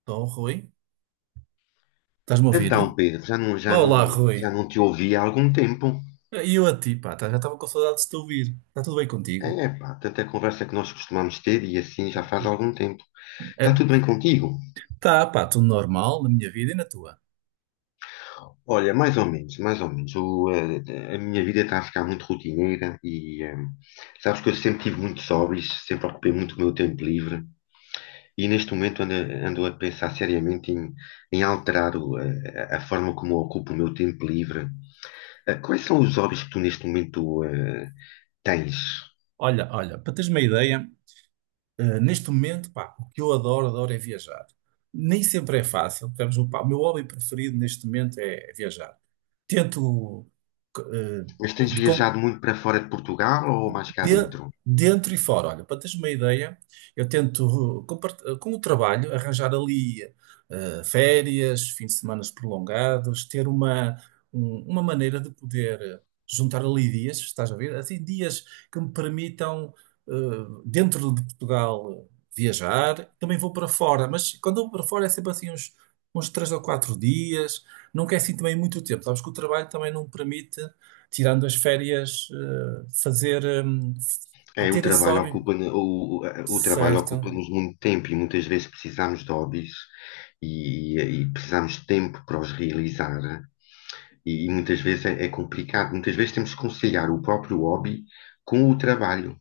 Estou, Rui? Estás-me a Então, ouvir? Pedro, já não, já Olá, não, Rui. já não te ouvi há algum tempo. E eu a ti, pá, já estava com saudades de te ouvir. Está tudo bem contigo? É, pá, tanta conversa que nós costumamos ter e assim já faz algum tempo. Está É, tudo bem contigo? tá, pá, tudo normal na minha vida e na tua. Olha, mais ou menos, mais ou menos. Minha vida está a ficar muito rotineira e sabes que eu sempre tive muitos hobbies, sempre ocupei muito o meu tempo livre e neste momento ando a pensar seriamente em alterar a forma como eu ocupo o meu tempo livre. Quais são os hobbies que tu neste momento tens? Olha, para teres uma ideia, neste momento, pá, o que eu adoro, adoro é viajar. Nem sempre é fácil. Temos, pá, o meu hobby preferido neste momento é viajar. Tento, eh, Mas tens viajado muito para fora de Portugal ou mais cá de- dentro? dentro e fora. Olha, para teres uma ideia, eu tento, com o trabalho, arranjar ali férias, fins de semana prolongados, ter uma maneira de poder juntar ali dias, estás a ver? Assim, dias que me permitam, dentro de Portugal, viajar. Também vou para fora, mas quando eu vou para fora é sempre assim uns três ou quatro dias. Não quer assim também muito tempo. Sabes que o trabalho também não permite tirando as férias, fazer, pá, É, o ter esse trabalho hobby. ocupa, o, o trabalho Certo, ocupa-nos muito tempo e muitas vezes precisamos de hobbies e precisamos de tempo para os realizar. E muitas vezes é complicado. Muitas vezes temos que conciliar o próprio hobby com o trabalho.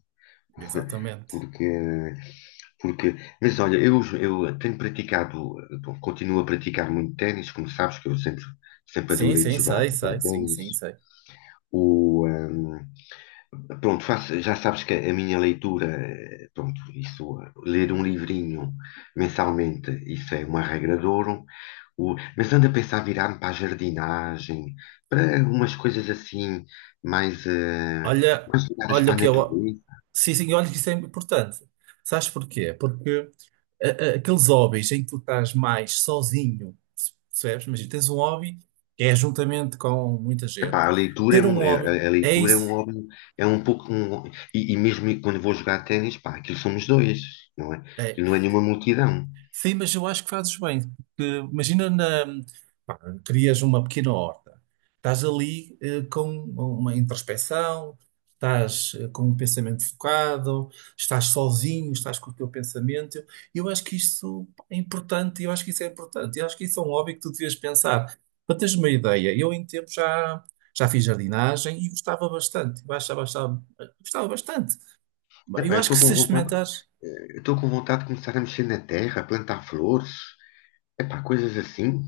exatamente. Porque, porque, mas olha, eu tenho praticado, bom, continuo a praticar muito ténis, como sabes, que eu sempre Sim, adorei de sim, sei, jogar sim, ténis. sim, sei. O, hum, Pronto, já sabes que a minha leitura, pronto, ler um livrinho mensalmente, isso é uma regra de ouro. O, mas ando a pensar virar-me para a jardinagem, para umas coisas assim, mais, eh, Olha, mais ligadas olha para o a que eu. natureza. Sim, sim, olha que isso é importante. Sabes porquê? Porque a- aqueles hobbies em que tu estás mais sozinho, percebes? Mas tens um hobby que é juntamente com muita gente. Epá, a leitura Ter um hobby, a é leitura é um isso. hobby, é um pouco um, e mesmo quando vou jogar ténis, pá, aquilo somos dois, não é? É. Aquilo não é nenhuma multidão. Sim, mas eu acho que fazes bem, porque imagina na, pá, crias uma pequena horta. Estás ali com uma introspeção, estás com um pensamento focado, estás sozinho, estás com o teu pensamento. Eu acho que isso é importante, eu acho que isso é importante. Eu acho que isso é um hobby que tu devias pensar. Para teres uma ideia, eu já fiz jardinagem e gostava bastante. Eu gostava bastante. Eu Epá, acho que se experimentares. eu estou com vontade de começar a mexer na terra, plantar flores, epá, coisas assim.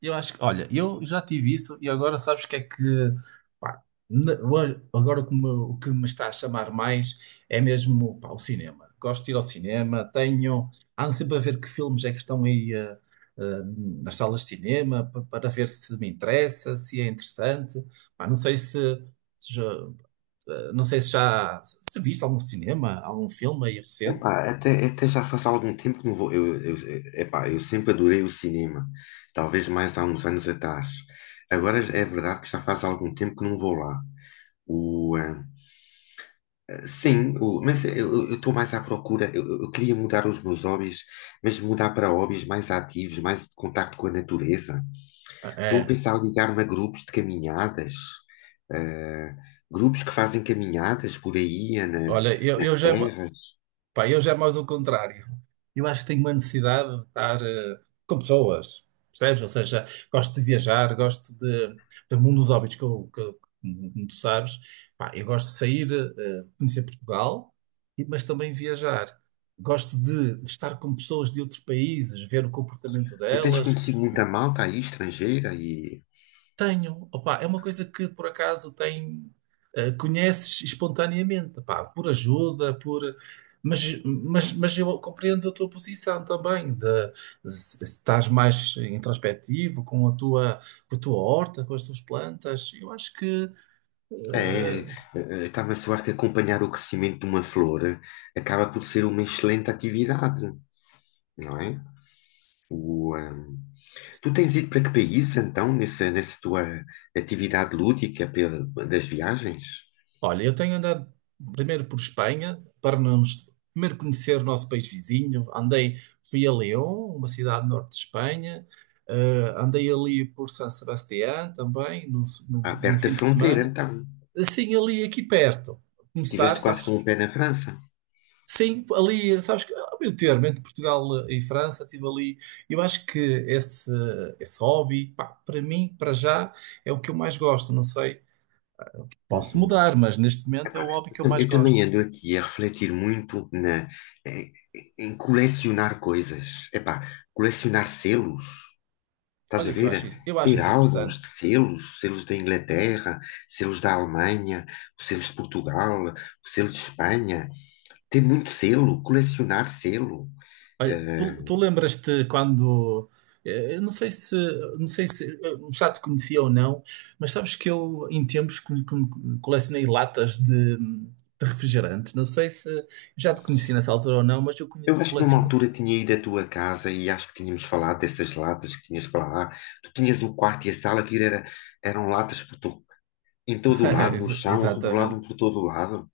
Eu acho que, olha, eu já tive isso e agora sabes o que é que, pá, agora o que me está a chamar mais é mesmo, pá, o cinema. Gosto de ir ao cinema, tenho. Ando sempre a ver que filmes é que estão aí eh, nas salas de cinema para ver se me interessa, se é interessante. Pá, não sei se, se já, não sei se já. Se viste algum cinema, algum filme aí recente. Epá, até já faz algum tempo que não vou. Epá, eu sempre adorei o cinema, talvez mais há uns anos atrás. Agora é verdade que já faz algum tempo que não vou lá. O, eh, Sim, mas eu estou mais à procura. Eu queria mudar os meus hobbies, mas mudar para hobbies mais ativos, mais de contacto com a natureza. Ah, Estou a é. pensar em ligar-me a grupos de caminhadas, eh, grupos que fazem caminhadas por aí, Olha, eu nas já. serras. Pá, eu já é mais o contrário. Eu acho que tenho uma necessidade de estar com pessoas, percebes? Ou seja, gosto de viajar, gosto de, do mundo dos hobbies, que como tu sabes. Pá, eu gosto de sair, conhecer Portugal, mas também viajar. Gosto de estar com pessoas de outros países, ver o comportamento E tens delas. conhecido muita malta aí, estrangeira, e Tenho, opá, é uma coisa que por acaso tem, conheces espontaneamente, opá, por ajuda, por. Mas eu compreendo a tua posição também, de, se se estás mais introspectivo com a tua horta, com as tuas plantas, eu acho que é, eh, eh, está-me a soar que acompanhar o crescimento de uma flor acaba por ser uma excelente atividade, não é? Tu tens ido para que país, então, nessa tua atividade lúdica das viagens? olha, eu tenho andado primeiro por Espanha para nos primeiro conhecer o nosso país vizinho. Andei, fui a León, uma cidade do norte de Espanha. Eh, andei ali por San Sebastián também, no, no, Ah, num perto fim da de fronteira, semana. então. Assim, ali aqui perto. Começar, Tiveste quase sabes? com o pé na França. Sim, ali, sabes que ao meu termo, entre Portugal e França, estive ali. Eu acho que esse hobby, pá, para mim, para já, é o que eu mais gosto. Não sei, posso Uhum. mudar, mas neste momento é o Epá, hobby que eu mais eu também gosto. ando aqui a refletir muito eh, em colecionar coisas. Epá, colecionar selos, estás a Olha que ver? Eu acho Ter isso álbuns interessante. de selos, selos da Inglaterra, selos da Alemanha, selos de Portugal, selos de Espanha. Tem muito selo, colecionar selo. Olha, tu, Eh, tu lembras-te quando, eu não sei se, não sei se já te conhecia ou não, mas sabes que eu em tempos colecionei latas de refrigerante. Não sei se já te conheci nessa altura ou não, mas eu eu conheço acho que numa coleciono. altura tinha ido à tua casa e acho que tínhamos falado dessas latas que tinhas para lá. Tu tinhas o quarto e a sala que eram latas em todo o lado, no chão, rebolavam Exatamente. por todo o lado.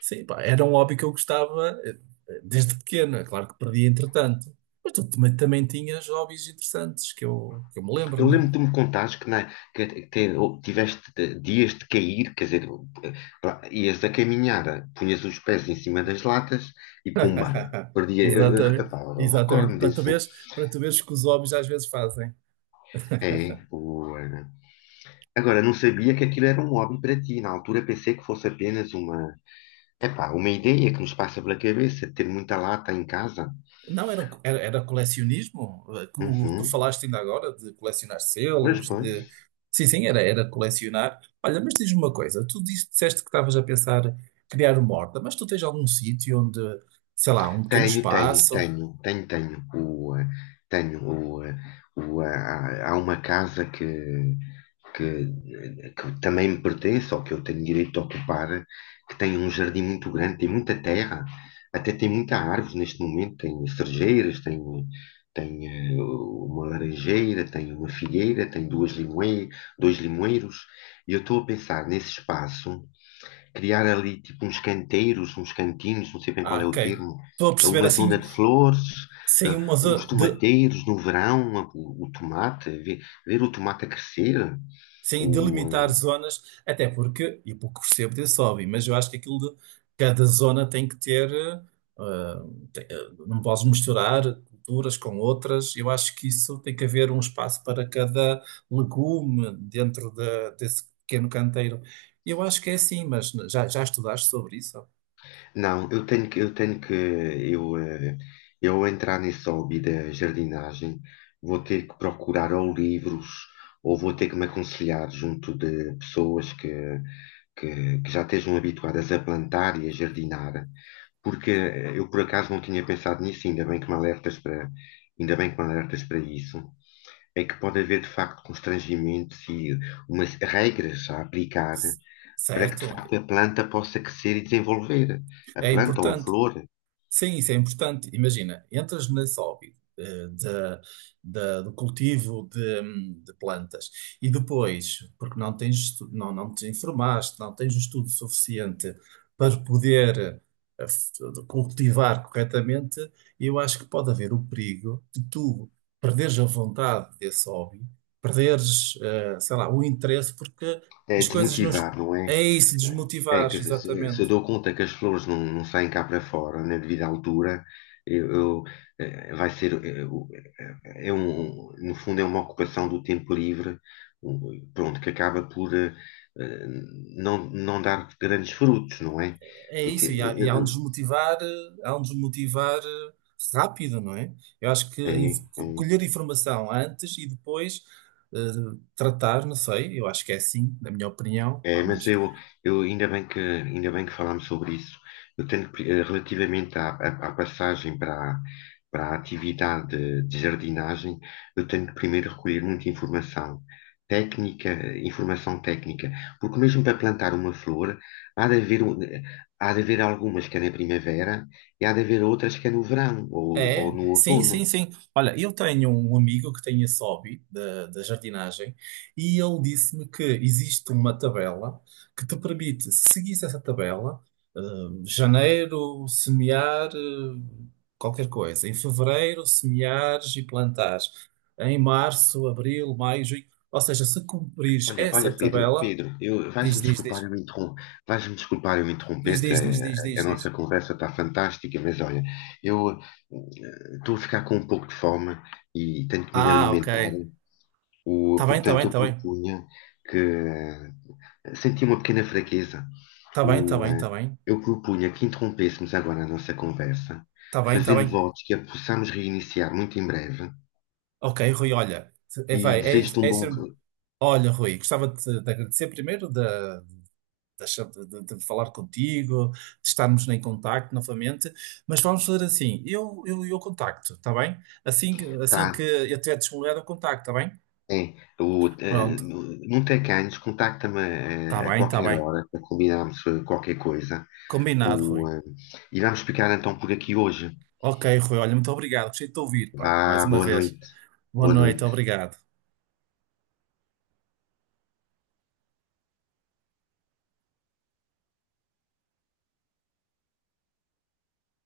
Sim, pá, era um hobby que eu gostava desde pequeno. É claro que perdi entretanto. Mas tu também, também tinhas hobbies interessantes que eu me Eu lembro lembro-me. que tu me contaste que tiveste dias de cair, quer dizer, eh, ias a caminhar, punhas os pés em cima das latas e pumba, perdia. Exatamente, Epá, eu exatamente. recordo-me disso. Para tu veres que os hobbies às vezes fazem. É, o, eh, Agora, não sabia que aquilo era um hobby para ti. Na altura pensei que fosse apenas epá, uma ideia que nos passa pela cabeça, de ter muita lata em casa. Não, era, um era, era colecionismo, como tu Uhum. falaste ainda agora, de colecionar Pois, selos, pois. de... Sim, sim, era, era colecionar. Olha, mas diz-me uma coisa, tu disseste que estavas a pensar criar uma horta, mas tu tens algum sítio onde, sei lá, um pequeno Tenho, tenho, espaço? tenho, tenho, tenho. O, eh, tenho o, eh, o, ah, Há uma casa que, que também me pertence ou que eu tenho direito a ocupar, que tem um jardim muito grande, tem muita terra, até tem muita árvore neste momento, tem cerejeiras, tem uma laranjeira, tem uma figueira, tem dois limoeiros, e eu estou a pensar nesse espaço, criar ali tipo uns canteiros, uns cantinhos, não sei bem qual Ah, é ok. o termo, Estou a perceber uma zona assim, de flores, sem uma uns zona. tomateiros no verão, o tomate, ver o tomate a crescer. Sem o, delimitar zonas, até porque, e pouco percebo desse hobby, mas eu acho que aquilo de cada zona tem que ter, ah, não podes misturar culturas com outras. Eu acho que isso tem que haver um espaço para cada legume dentro desse pequeno canteiro. Eu acho que é assim, mas já, já estudaste sobre isso? Não, eu tenho que, eu tenho que, eu, eh, eu entrar nesse hobby da jardinagem, vou ter que procurar ou livros, ou vou ter que me aconselhar junto de pessoas que já estejam habituadas a plantar e a jardinar, porque eu por acaso não tinha pensado nisso, ainda bem que me alertas ainda bem que me alertas para isso, é que pode haver de facto constrangimentos e umas regras a aplicar para que de Certo? facto a planta possa crescer e desenvolver a É planta ou a importante. flor. Sim, isso é importante. Imagina, entras nesse hobby do cultivo de plantas e depois, porque não tens, não, não te informaste, não tens o estudo suficiente para poder eh, f- cultivar corretamente, eu acho que pode haver o perigo de tu perderes a vontade desse hobby, perderes, sei lá, o interesse, porque É as coisas não, desmotivar, não é? é isso, É, desmotivares, quer dizer, se eu exatamente. dou conta que as flores não saem cá para fora na devida altura, eu, eh, vai ser, eh, o- eh, é um, no fundo é uma ocupação do tempo livre, um, pronto, que acaba por eh, não, não dar grandes frutos, não é? É Porque isso, e eh, há um desmotivar, há um desmotivar rápido, não é? Eu acho que a eh, eh, É, é. colher informação antes e depois tratar, não sei, eu acho que é assim, na minha opinião, É, pá, mas eu ainda bem ainda bem que falámos sobre isso. Eu tenho que relativamente à passagem para a atividade de jardinagem, eu tenho que primeiro recolher muita informação técnica, informação técnica, porque mesmo para plantar uma flor, há de há de haver algumas que é na primavera e há de haver outras que é no verão ou é, no sim, sim, outono. sim. Olha, eu tenho um amigo que tem esse hobby da, da jardinagem e ele disse-me que existe uma tabela que te permite, se seguires essa tabela, eh, janeiro, semear, qualquer coisa. Em fevereiro, semeares e plantares. Em março, abril, maio, junho. Ou seja, se cumprires Olha, essa olha, Pedro, tabela, Pedro, eu vais-me diz, diz, desculpar diz, eu interrom- vais-me desculpar eu diz, interromper-te, diz, diz, diz, a diz, nossa diz. conversa está fantástica, mas olha, eu estou a ficar com um pouco de fome e tenho que me ir Ah, ok. alimentar. Está bem, está bem, Portanto, eu está bem. propunha que senti uma pequena fraqueza. Está bem, está O, bem, eh, está bem. eu propunha que interrompêssemos agora a nossa conversa, Está bem, está fazendo bem. votos que a possamos reiniciar muito em breve Ok, Rui, olha, é, e vai, é, desejo-te um é isso. bom. Olha, Rui, gostava de, de agradecer primeiro de, de falar contigo, de estarmos em contacto novamente, mas vamos fazer assim, eu contacto, está bem? Assim, assim que Tá, eu tiver disponibilidade, eu contacto, está bem? Sim, o, eh, Pronto, no- não tem ganhos, contacta-me está a bem, está qualquer bem. hora para combinarmos qualquer coisa. Combinado, Rui. O, eh, e vamos ficar então por aqui hoje. Ok, Rui, olha, muito obrigado, gostei de te ouvir, pá, mais Vá, uma boa vez. noite. Boa Boa noite, noite. obrigado.